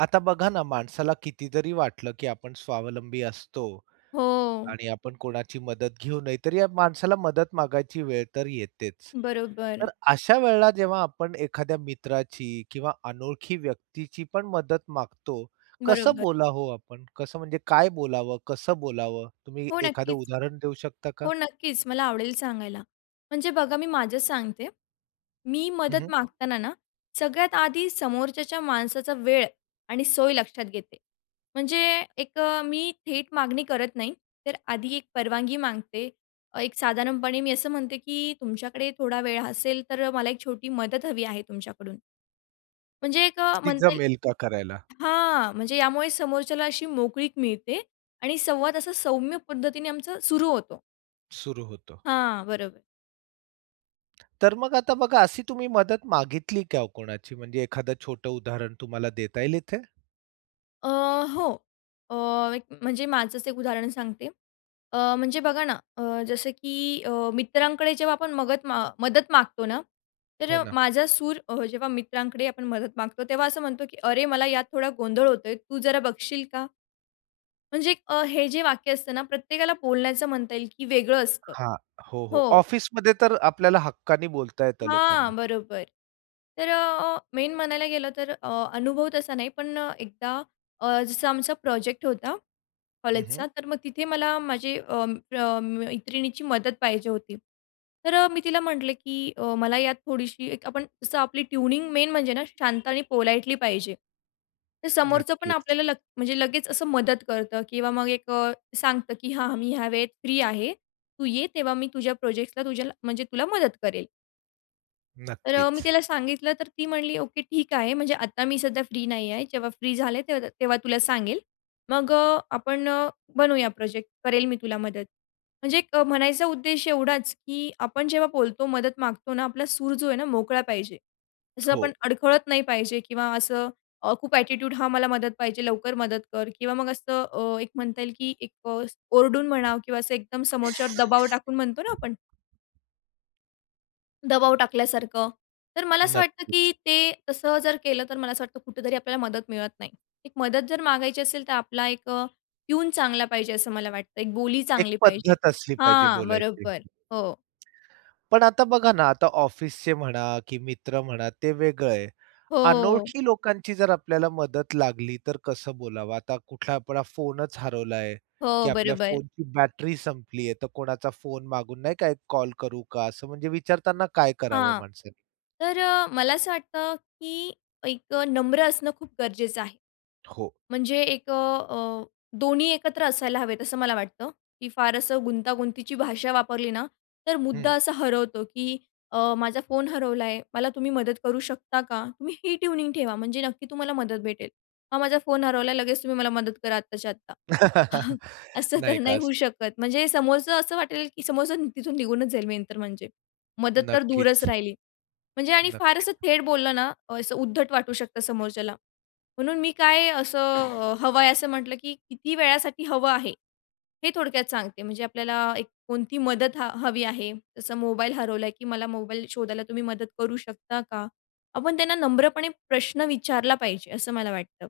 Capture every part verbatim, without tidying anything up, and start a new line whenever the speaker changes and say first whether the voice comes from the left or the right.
right: आता बघा ना, माणसाला कितीतरी वाटलं, की आपण स्वावलंबी असतो
left: हो.
right: आणि आपण कोणाची मदत घेऊ नयेत, तरी या माणसाला मदत मागायची वेळ तर येतेच.
left: बरोबर.
right: तर अशा वेळेला जेव्हा आपण एखाद्या मित्राची किंवा अनोळखी व्यक्तीची पण मदत मागतो, कसं
left: बरोबर.
right: बोला हो आपण? कसं म्हणजे काय बोलावं, कसं बोलावं? तुम्ही
left: हो
right: एखादं
left: नक्कीच
right: उदाहरण देऊ शकता का?
left: हो नक्कीच मला आवडेल सांगायला. म्हणजे बघा, मी माझं सांगते. मी
right: हं,
left: मदत
right: हं.
left: मागताना ना, सगळ्यात आधी समोरच्याचा माणसाचा वेळ आणि सोय लक्षात घेते. म्हणजे एक अ, मी थेट मागणी करत नाही, तर आधी एक परवानगी मागते. एक साधारणपणे मी असं म्हणते की तुमच्याकडे थोडा वेळ असेल, तर मला एक छोटी मदत हवी आहे तुमच्याकडून. म्हणजे एक अ,
right: ती
left: म्हणता येईल
right: जमेल का करायला?
left: हां, म्हणजे यामुळे समोरच्याला अशी मोकळीक मिळते आणि संवाद असा सौम्य पद्धतीने आमचा सुरू होतो.
right: सुरू होतो.
left: हां, बरोबर.
right: तर मग आता बघा, अशी तुम्ही मदत मागितली का कोणाची? म्हणजे एखादं छोटं उदाहरण तुम्हाला देता येईल इथे?
left: अ, हो अ, एक म्हणजे माझंच एक उदाहरण सांगते. अ, म्हणजे बघा ना, अ, जसं की, अ मित्रांकडे जेव्हा आपण मगत अ, मदत मागतो ना, तर
right: हो
left: अ,
right: ना.
left: माझा सूर अ, जेव्हा मित्रांकडे आपण मदत मागतो, तेव्हा असं म्हणतो की अरे, मला यात थोडा गोंधळ होतोय, तू जरा बघशील का? म्हणजे एक अ, हे जे वाक्य असतं ना, प्रत्येकाला बोलण्याचं म्हणता येईल की वेगळं असतं
right: हां, हो, हो.
left: हो.
right: ऑफिसमध्ये तर आपल्याला हक्काने बोलता येतं लोकांना.
left: हां, बरोबर. तर अ, अ मेन म्हणायला गेलं तर अ, अनुभव तसा नाही, पण अ, एकदा अ, जसं आमचा प्रोजेक्ट होता,
right: हं, हं.
left: कॉलेजचा. तर मग तिथे मला माझे अं, अं, मैत्रिणीची मदत पाहिजे होती. तर अ, मी तिला म्हटले की अ, मला यात थोडीशी एक आपण जसं आपली ट्यूनिंग मेन म्हणजे ना शांत आणि पोलाईटली पाहिजे. तर समोरचं पण
right: नक्कीच.
left: आपल्याला लग म्हणजे लगेच असं मदत करतं किंवा मग एक अ, सांगतं की हां, मी ह्या वेळेत फ्रीआहे, तू ये तेव्हा मी तुझ्या प्रोजेक्ट्सला तुझ्याला म्हणजे तुला मदत करेल. तर अ, मी
right: नक्कीच.
left: तिला सांगितलं तर ती म्हणली, "ओके, ठीक आहे." म्हणजे आता मी सध्या फ्री नाही आहे. जेव्हा फ्री झाले तर तेव्हा तुला सांगेल. मग अ, आपण अ, बनवूया प्रोजेक्ट. करेल मी तुला मदत. म्हणजे एक म्हणायचा उद्देश एवढाच, की आपण जेव्हा बोलतो, मदत मागतो ना आपला सूर जो आहे ना मोकळा पाहिजे. तसं
right: हो.
left: आपण अडखळत नाही पाहिजे, किंवा असं अ, खूप ॲटिट्यूड हा मला मदत पाहिजे लवकर मदत कर, किंवा मग असं अ, एक म्हणता येईल की एक [unintelligible] ओरडून म्हणावं किंवा असं एकदम समोरच्यावर दबाव टाकून म्हणतो ना आपण दबाव टाकल्यासारखं. तर मला असं वाटतं, की
right: नक्कीच.
left: ते तसं जर केलं तर मला असं वाटतं कुठेतरी आपल्याला मदत मिळत नाही. एक मदत जर मागायची असेल तर आपला एक अ, ट्यून चांगला पाहिजे असं मला वाटतं, एक बोली
right: एक
left: चांगली पाहिजे.
right: पद्धत असली पाहिजे
left: हां,
right: बोलायची.
left: बरोबर. हो.
right: पण आता बघा ना, आता ऑफिसचे म्हणा की मित्र म्हणा, ते वेगळं आहे.
left: हो.
right: अनोळखी लोकांची जर आपल्याला मदत लागली, तर कसं बोलावं? आता कुठला आपला फोनच हरवलाय
left: हो,
right: की आपल्या
left: बरोबर.
right: फोनची बॅटरी संपली आहे, तर कोणाचा फोन मागून नाही का, एक कॉल करू का, असं म्हणजे विचारताना काय करावं
left: हां.
right: माणसांनी?
left: तर अ, मला असं वाटतं, की एक नम्र असणं खूप गरजेचं आहे.
right: हो.
left: म्हणजे एक अ, अ, दोन्ही एकत्र असायला हवेत, असं मला वाटतं, की फार असं गुंतागुंतीची भाषा वापरली ना, तर मुद्दा
right: हं.
left: असा हरवतो, की अ, "माझा फोन हरवला आहे, मला तुम्ही मदत करू शकता का?" तुम्ही ही ट्यूनिंग ठेवा, म्हणजे नक्की तुम्हाला मदत भेटेल. "हा माझा फोन हरवला, लगेच तुम्ही मला मदत करा आत्ताच्या आत्ता," असं तर
right: नाही का
left: नाही. होऊ
right: असं.
left: शकत. म्हणजे समोरचं असं वाटेल की समोरचं तिथून निघूनच जाईल मेन तर म्हणजे. मदत तर दूरच
right: नक्कीच.
left: राहिली. म्हणजे आणि फार
right: नक्कीच.
left: असं थेट बोललं ना, अ, असं उद्धट वाटू शकतं समोरच्याला. म्हणून मी काय असं हवं आहे, असं म्हटलं, की किती वेळासाठी हवं आहे, हे थोडक्यात सांगते. म्हणजे आपल्याला एक कोणती मदत ह हवी आहे, जसं मोबाईल हरवला आहे, की "मला मोबाईल शोधायला तुम्ही मदत करू शकता का?" आपण त्यांना नम्रपणे प्रश्न विचारला पाहिजे, असं मला वाटतं.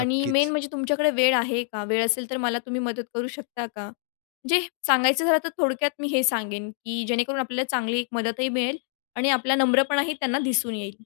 left: आणि मेन म्हणजे, "तुमच्याकडे वेळ आहे का? वेळ असेल तर मला तुम्ही मदत करू शकता का?" म्हणजे सांगायचं झालं तर थोडक्यात मी हे सांगेन, की जेणेकरून आपल्याला चांगली मदतही मिळेल आणि आपला नम्रपणाही त्यांना दिसून येईल.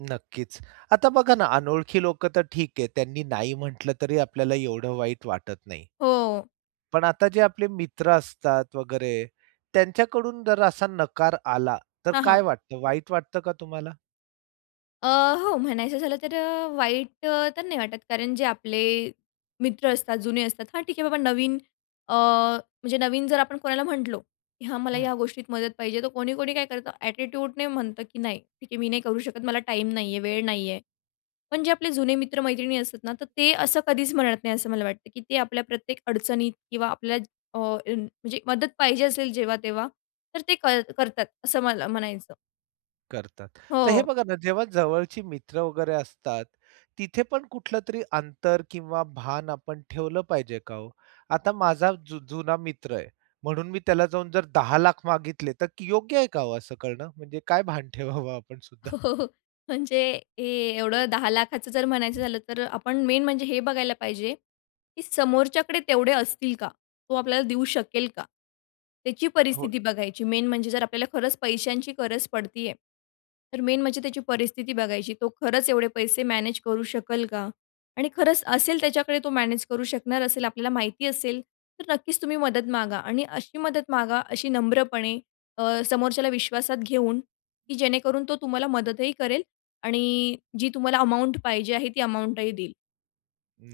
right: नक्कीच. आता बघा ना, अनोळखी लोकं तर ठीक आहे, त्यांनी नाही म्हटलं तरी आपल्याला एवढं वाईट वाटत नाही.
left: हो.
right: पण आता जे आपले मित्र असतात वगैरे त्यांच्याकडून जर असा नकार आला तर
left: हां,
right: काय
left: हां.
right: वाटतं? वाईट वाटतं का तुम्हाला?
left: अ, हो म्हणायचं झालं तर अ, वाईट तर नाही वाटत कारण जे आपले मित्र असतात, जुने असतात, हां, ठीक आहे बाबा नवीन अ, म्हणजे नवीन जर आपण कोणाला म्हटलो, की हां, मला
right: हं.
left: ह्या गोष्टीत मदत पाहिजे, तर कोणी कोणी काय करतं एटिट्यूड नाही म्हणतं, की नाही, ठीक आहे मी नाही करू शकत, मला टाईम नाही आहे, वेळ नाही आहे. पण जे आपले जुने मित्र-मैत्रिणी असतात ना तर ते असं कधीच म्हणत नाही असं मला वाटतं, की ते आपल्या प्रत्येक अडचणीत किंवा आपल्या अ, म्हणजे मदत पाहिजे असेल जेव्हा-तेव्हा तर ते कर करतात. असं मला म्हणायचं.
right: करतात. तर हे
left: हो.
right: बघा ना, जेव्हा जवळचे मित्र वगैरे असतात. तिथे पण कुठलं तरी अंतर किंवा भान आपण ठेवलं पाहिजे का ओ? आता माझा जु जुना मित्र आहे म्हणून मी त्याला जाऊन जर दहा लाख मागितले तर योग्य आहे का ओ असं करण? म्हणजे काय भान ठेवावं आपण सुद्धा?
left: हो, हो, हो. म्हणजे हे एवढं दहा लाखाचं लाखाचं जर म्हणायचं झालं तर आपण मेन म्हणजे हे बघायला पाहिजे, की समोरच्याकडे तेवढे असतील का? तो आपल्याला देऊ शकेल का? त्याची
right: हो.
left: परिस्थिती बघायची मेन म्हणजे जर आपल्याला खरंच पैशांची गरज पडती आहे, तर मेन म्हणजे त्याची परिस्थिती बघायची. तो खरंच एवढे पैसे मॅनेज करू शकेल का आणि खरंच असेल त्याच्याकडे, तो मॅनेज करू शकणार असेल, आपल्याला माहिती असेल तर नक्कीच तुम्ही मदत मागा आणि अशी मदत मागा, अशी नम्रपणे अ, समोरच्याला विश्वासात घेऊन, की जेणेकरून तो तुम्हाला मदतही करेल आणि जी तुम्हाला अमाउंट पाहिजे आहे ती अमाउंटही देईल.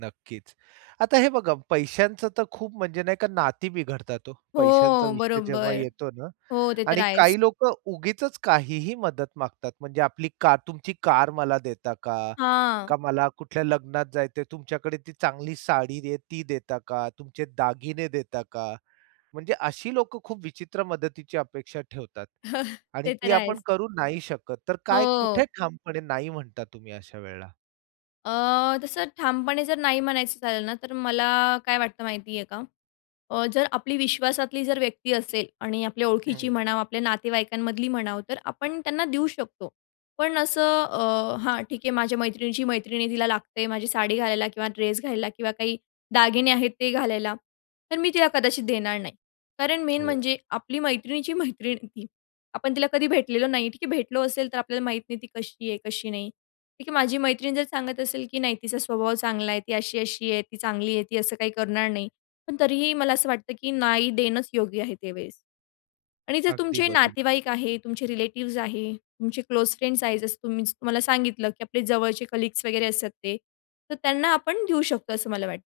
right: नक्कीच, आता हे बघा, पैशांचं तर खूप, म्हणजे नाही का, नाती बिघडतात हो, पैशांचा
left: हो,
right: विषय जेव्हा
left: बरोबर.
right: येतो ना.
left: हो, ते तर
right: आणि
left: आहेच.
right: काही लोकं उगीचच काहीही मदत मागतात, म्हणजे आपली का तुमची कार मला देता का,
left: हां.
right: का मला कुठल्या लग्नात जायचं आहे, तुमच्याकडे ती चांगली साडी आहे, ती देता का, तुमचे दागिने देता का? म्हणजे अशी लोकं खूप विचित्र मदतीची अपेक्षा ठेवतात आणि
left: ते तर
right: ती आपण
left: आहेच.
right: करू नाही शकत, तर काय, कुठे
left: हो.
right: ठामपणे नाही म्हणता तुम्ही अशा वेळेला?
left: अ, तसं ठामपणे जर नाही म्हणायचं, झालं ना, तर मला काय वाटतं माहिती आहे का, अ, जर आपली विश्वासातली जर व्यक्ती असेल आणि आपल्या ओळखीची
right: हं.
left: म्हणावं, आपल्या नातेवाईकांमधली म्हणावं, तर आपण त्यांना देऊ शकतो. पण असं अ, हां, ठीक आहे, माझ्या मैत्रिणीची मैत्रीण, तिला लागते माझी साडी घालायला किंवा ड्रेस घालायला किंवा काही दागिने आहेत ते घालायला, तर मी तिला कदाचित देणार नाही. कारण मेन
right: हो.
left: म्हणजे आपली मैत्रिणीची मैत्रीण आहे ती आपण तिला कधी भेटलेलो नाही. ठीक आहे, भेटलो असेल, तर आपल्याला माहीत नाही ती कशी आहे, कशी नाही. ठीक आहे, माझी मैत्रीण जर सांगत असेल, की नाही, तिचा स्वभाव चांगला आहे, ती अशी-अशी आहे, ती चांगली आहे, ती असं काही करणार नाही. पण तरीही मला असं वाटतं, की नाही, देणंच योग्य आहे ते वेळेस. आणि जर
right: अगदी
left: तुमचे
right: बरोबर.
left: नातेवाईक आहे, तुमचे रिलेटिव्स आहे, तुमचे क्लोज फ्रेंड्स आहेत, जसं तुम्ही तुम्हाला सांगितलं, की आपले जवळचे कलीग्स वगैरे असतात ते, तर त्यांना आपण देऊ शकतो, असं मला वाटत.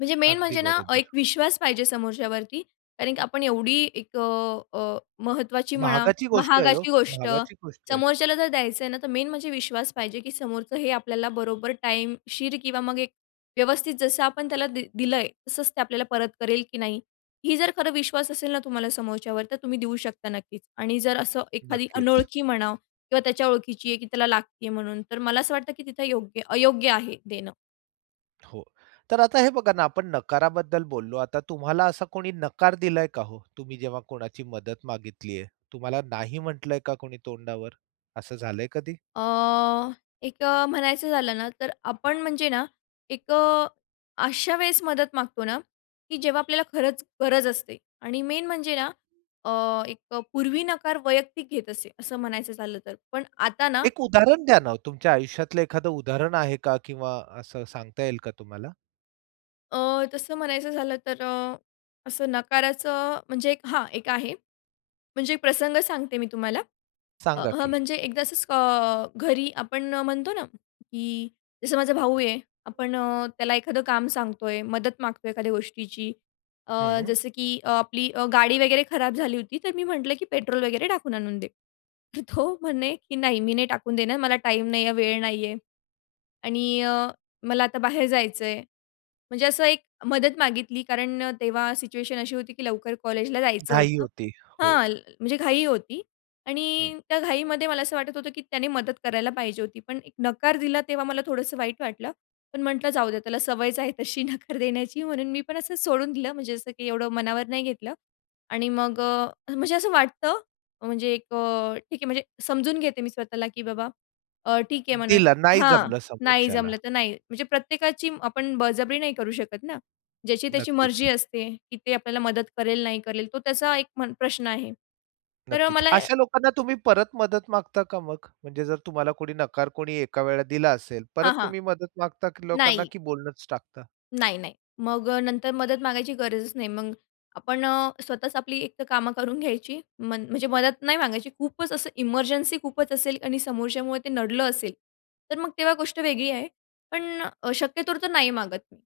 left: म्हणजे मेन
right: अगदी
left: म्हणजे ना, एक
right: बरोबर.
left: विश्वास पाहिजे समोरच्यावरती कारण की आपण एवढी एक अ, अ, महत्त्वाची म्हणा,
right: महागाची गोष्ट आहे ओ,
left: महागाची गोष्ट
right: महागाची गोष्ट आहे.
left: समोरच्याला जर द्यायचं आहे ना, तर मेन म्हणजे विश्वास पाहिजे की समोरचं हे आपल्याला बरोबर टाइमशीर किंवा मग एक व्यवस्थित जसं आपण त्याला दिलं आहे तसंच ते आपल्याला परत करेल की नाही? ही जर खरं विश्वास असेल ना, तुम्हाला समोरच्यावर तर तुम्ही देऊ शकता नक्कीच आणि जर असं एखादी
right: नक्कीच.
left: अनोळखी म्हणा किंवा त्याच्या ओळखीची आहे की त्याला लागती आहे म्हणून, तर मला असं वाटतं की तिथं योग्य अयोग्य आहे देणं.
right: हो तर आता हे बघा ना, आपण नकाराबद्दल बोललो आता तुम्हाला असा कोणी नकार दिलाय का ओ? तुम्ही जेव्हा कोणाची मदत मागितली आहे तुम्हाला नाही म्हटलंय का कोणी तोंडावर? असं झालंय कधी?
left: अ, एक अ, म्हणायचं झालं ना, तर आपण म्हणजे ना, एक अ, अशा वेळेस मदत मागतो ना, की जेव्हा आपल्याला खरंच गरज असते. आणि मेन म्हणजे ना, अ, एक अ, पूर्वी नकार वैयक्तिक घेत असे असं म्हणायचं झालं तर. पण आता ना
right: एक उदाहरण द्या ना, ओ. तुमच्या आयुष्यातलं एखादं उदाहरण आहे का किंवा असं सांगता येईल का तुम्हाला?
left: अ, तसं म्हणायचं झालं तर अ, असं नकाराचं म्हणजे एक हां, एक आहे. म्हणजे एक प्रसंग सांगते मी तुम्हाला. अ,
right: सांगा
left: हं,
right: की?
left: म्हणजे एकदा असंच अ, घरी आपण अ, म्हणतो ना, की जसं माझा भाऊ आहे, आपण अ, त्याला एखादं काम सांगतोय. मदत मागतोय, एखाद्या गोष्टीची. अ,
right: हं.
left: जसं की अ, आपली अ, गाडी वगैरे खराब झाली होती. तर मी म्हटलं, की पेट्रोल वगैरे टाकून आणून दे. तर तो म्हणे, की नाही मी नाही टाकून देणार, मला टाईम नाही आहे, वेळ नाही आहे. आणि अ, मला आता बाहेर जायचं आहे. म्हणजे असं एक मदत मागितली कारण अ, तेव्हा सिच्युएशन अशी होती, की लवकर कॉलेजला जायचं
right: घाई
left: होतं.
right: होती, हो.
left: हां, ल म्हणजे घाई होती,
right: हं.
left: आणि त्या घाईमध्ये मला असं वाटत होतं, की त्याने मदत करायला पाहिजे होती, पण एक नकार दिला तेव्हा मला थोडंसं वाईट वाटलं. पण म्हटलं जाऊ द्या, त्याला सवयच आहे तशी नकार देण्याची. म्हणून मी पण असं सोडून दिलं. म्हणजे असं, की एवढं मनावर नाही घेतलं. आणि मग अ अ, म्हणजे असं वाटतं, म्हणजे एक अ ठीक आहे म्हणजे समजून घेते मी स्वतःला, की बाबा अ, ठीक आहे म्हणा
right: दिला. नाही
left: हां,
right: जमलं
left: नाही
right: समोरच्याला.
left: जमलं, तर नाही. म्हणजे प्रत्येकाची आपण बळजबरी नाही करू शकत ना. ज्याची त्याची
right: नक्कीच.
left: मर्जी असते, की ते आपल्याला मदत करेल, नाही करेल. तो त्याचा एक म्हण प्रश्न आहे. तर अ,
right: नक्कीच.
left: मला
right: अशा लोकांना तुम्ही परत मदत मागता का मग? म्हणजे जर तुम्हाला कोणी नकार कोणी एका वेळेला दिला असेल,
left: हां,
right: परत
left: हां.
right: तुम्ही मदत मागता की लोकांना
left: नाही.
right: की बोलणंच टाकता?
left: नाही, नाही. मग अ, नंतर मदत मागायची गरजच नाही. मग आपण अ, स्वतःच आपली एक तर कामं करून घ्यायची. म्हण म्हणजे मदत नाही मागायची. खूपच असं, इमर्जन्सी खूपच असेल आणि समोरच्यामुळे ते नडलं असेल, तर मग तेव्हा गोष्ट वेगळी आहे. पण अ, शक्यतो तर नाही मागत मी.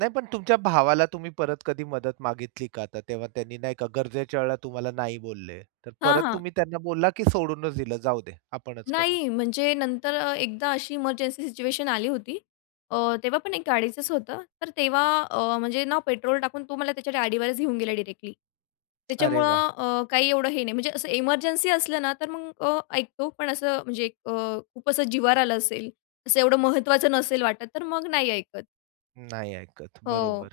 right: नाही. पण तुमच्या भावाला तुम्ही परत कधी मदत मागितली का? आता तेव्हा त्यांनी नाही का गरजेच्या वेळेला तुम्हाला नाही बोलले, तर
left: हां,
right: परत
left: हां.
right: तुम्ही त्यांना बोलला, की सोडूनचं दिलं जाऊ दे आपणचं करू?
left: नाही, म्हणजे नंतर अ, एकदा अशी इमर्जन्सी सिच्युएशन आली होती. अ, तेव्हा पण एक गाडीचंच होतं, तर तेव्हा अ, म्हणजे ना पेट्रोल टाकून तो मला त्याच्या गाडीवरच घेऊन गेला डायरेक्टली.
right: अरे, वाह!
left: त्याच्यामुळं अ, काही एवढं हे नाही म्हणजे असं एमर्जन्सी असलं ना तर मग अ, ऐकतो. पण असं म्हणजे अ, खूप असं जिवार आलं असेल असं एवढं महत्त्वाचं नसेल वाटत, तर मग नाही ऐकत.
right: नाही. ऐकत
left: हो.
right: बरोबर.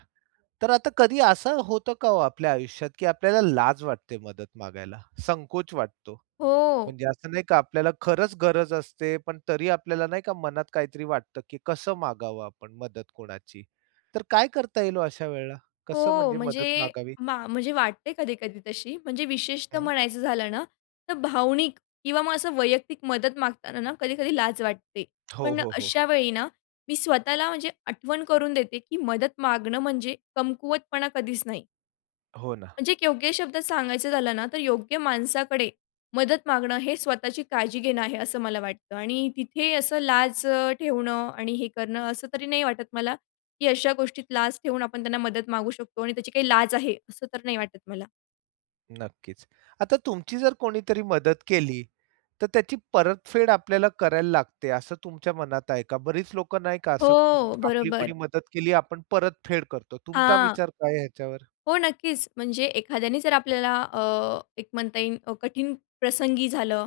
right: तर आता कधी असं होतं का हो आपल्या आयुष्यात, की आपल्याला लाज वाटते मदत मागायला, संकोच वाटतो?
left: हो.
right: म्हणजे असं नाही का आपल्याला खरंच गरज असते, पण तरी आपल्याला नाही का मनात काहीतरी वाटतं, की कसं मागावं आपण मदत कोणाची, तर काय करता येईल हो अशा वेळेला, कसं
left: हो,
right: म्हणजे मदत
left: म्हणजे
right: मागावी?
left: मा म्हणजे वाटते कधी-कधी तशी. म्हणजे विशेषतः
right: हं.
left: म्हणायचं झालं ना तर भावनिक किंवा मग असं वैयक्तिक मदत मागताना ना कधी-कधी लाज वाटते.
right: हो,
left: पण
right: हो, हो.
left: अशा वेळी ना मी स्वतःला म्हणजे आठवण करून देते, की मदत मागणं म्हणजे कमकुवतपणा कधीच नाही.
right: हो ना.
left: म्हणजे, एक योग्य शब्दात सांगायचं झालं ना, तर योग्य माणसाकडे मदत मागणं हे स्वतःची काळजी घेणं आहे, असं मला वाटतं. आणि तिथे असं लाज ठेवणं आणि हे करणं, असं तरी नाही वाटत मला, की अशा गोष्टीत लाज ठेवून आपण त्यांना मदत मागू शकतो आणि त्याची काही लाज आहे, असं तर नाही वाटत मला.
right: नक्कीच. आता तुमची जर कोणीतरी मदत केली, तर त्याची परतफेड आपल्याला करायला लागते, असं तुमच्या मनात आहे का? बरीच लोकं नाही का, असं
left: हो,
right: आपली कोणी
left: बरोबर.
right: मदत केली, आपण परतफेड करतो. तुमचा
left: हां.
right: विचार काय आहे याच्यावर?
left: हो, नक्कीच, म्हणजे एखाद्याने जर आपल्याला अ, एक म्हणता येईल, कठीण प्रसंगी, झालं,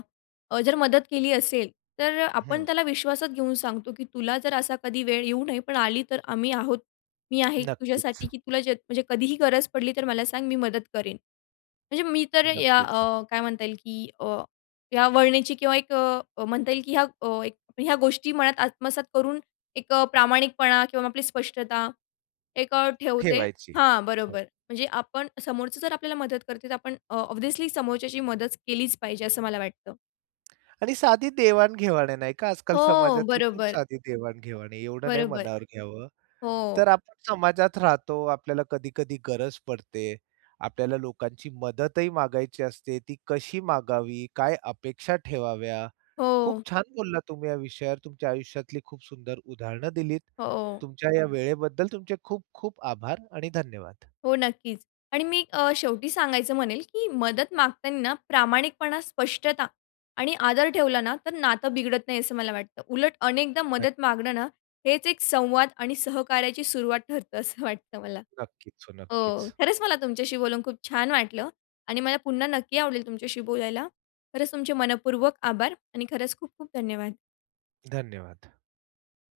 left: अ, जर मदत केली असेल, तर आपण
right: हं.
left: त्याला विश्वासात घेऊन सांगतो, की तुला जर असा कधी वेळ येऊ नये, पण आली, तर आम्ही आहोत, मी आहे
right: नक्कीच.
left: तुझ्यासाठी, की तुला जे, म्हणजे कधीही गरज पडली, तर मला सांग, मी मदत करेन. म्हणजे मी तर या
right: नक्कीच.
left: अ, काय म्हणता येईल, की अ, या वळणाची, किंवा एक अ, म्हणता येईल, की या अ, ह्या गोष्टी मनात आत्मसात करून, एक प्रामाणिकपणा किंवा आपली स्पष्टता एक ठेवते
right: ठेवायची.
left: हां,
right: हो.
left: बरोबर. म्हणजे आपण समोरचं जर आपल्याला मदत करते, तर आपण अ, ऑब्व्हियसली समोरच्याची मदत केलीच पाहिजे, असं मला वाटतं.
right: आणि साधी देवाण-घेवाण आहे, नाही का, आजकाल
left: हो,
right: समाजातली, खूप
left: बरोबर.
right: साधी देवाण-घेवाण आहे. एवढं नाही
left: बरोबर.
right: मनावर घ्यावं,
left: हो.
right: तर आपण समाजात राहतो, आपल्याला कधी-कधी गरज पडते, आपल्याला लोकांची मदतही मागायची असते. ती कशी मागावी, काय अपेक्षा ठेवाव्या, खूप
left: हो.
right: छान बोललात तुम्ही या विषयावर. तुमच्या आयुष्यातली खूप सुंदर उदाहरणं दिलीत.
left: हो.
right: तुमच्या या वेळेबद्दल तुमचे खूप खूप आभार आणि धन्यवाद.
left: हो, नक्कीच. आणि मी अ, शेवटी सांगायचं म्हणेल, की मदत मागताना प्रामाणिकपणा, स्पष्टता आणि आदर ठेवला ना, तर नातं बिघडत नाही, असं मला वाटतं. उलट, अनेकदा मदत
right: नक्की.
left: मागणं ना, हेच एक संवाद आणि सहकार्याची सुरुवात ठरतं, असं वाटतं मला
right: नक्कीच, हो
left: हो.
right: नक्कीच.
left: खरंच मला तुमच्याशी बोलून खूप छान वाटलं आणि मला पुन्हा नक्की आवडेल तुमच्याशी बोलायला. खरंच तुमचे मनःपूर्वक आभार आणि खरंच खूप खूप धन्यवाद.
right: धन्यवाद.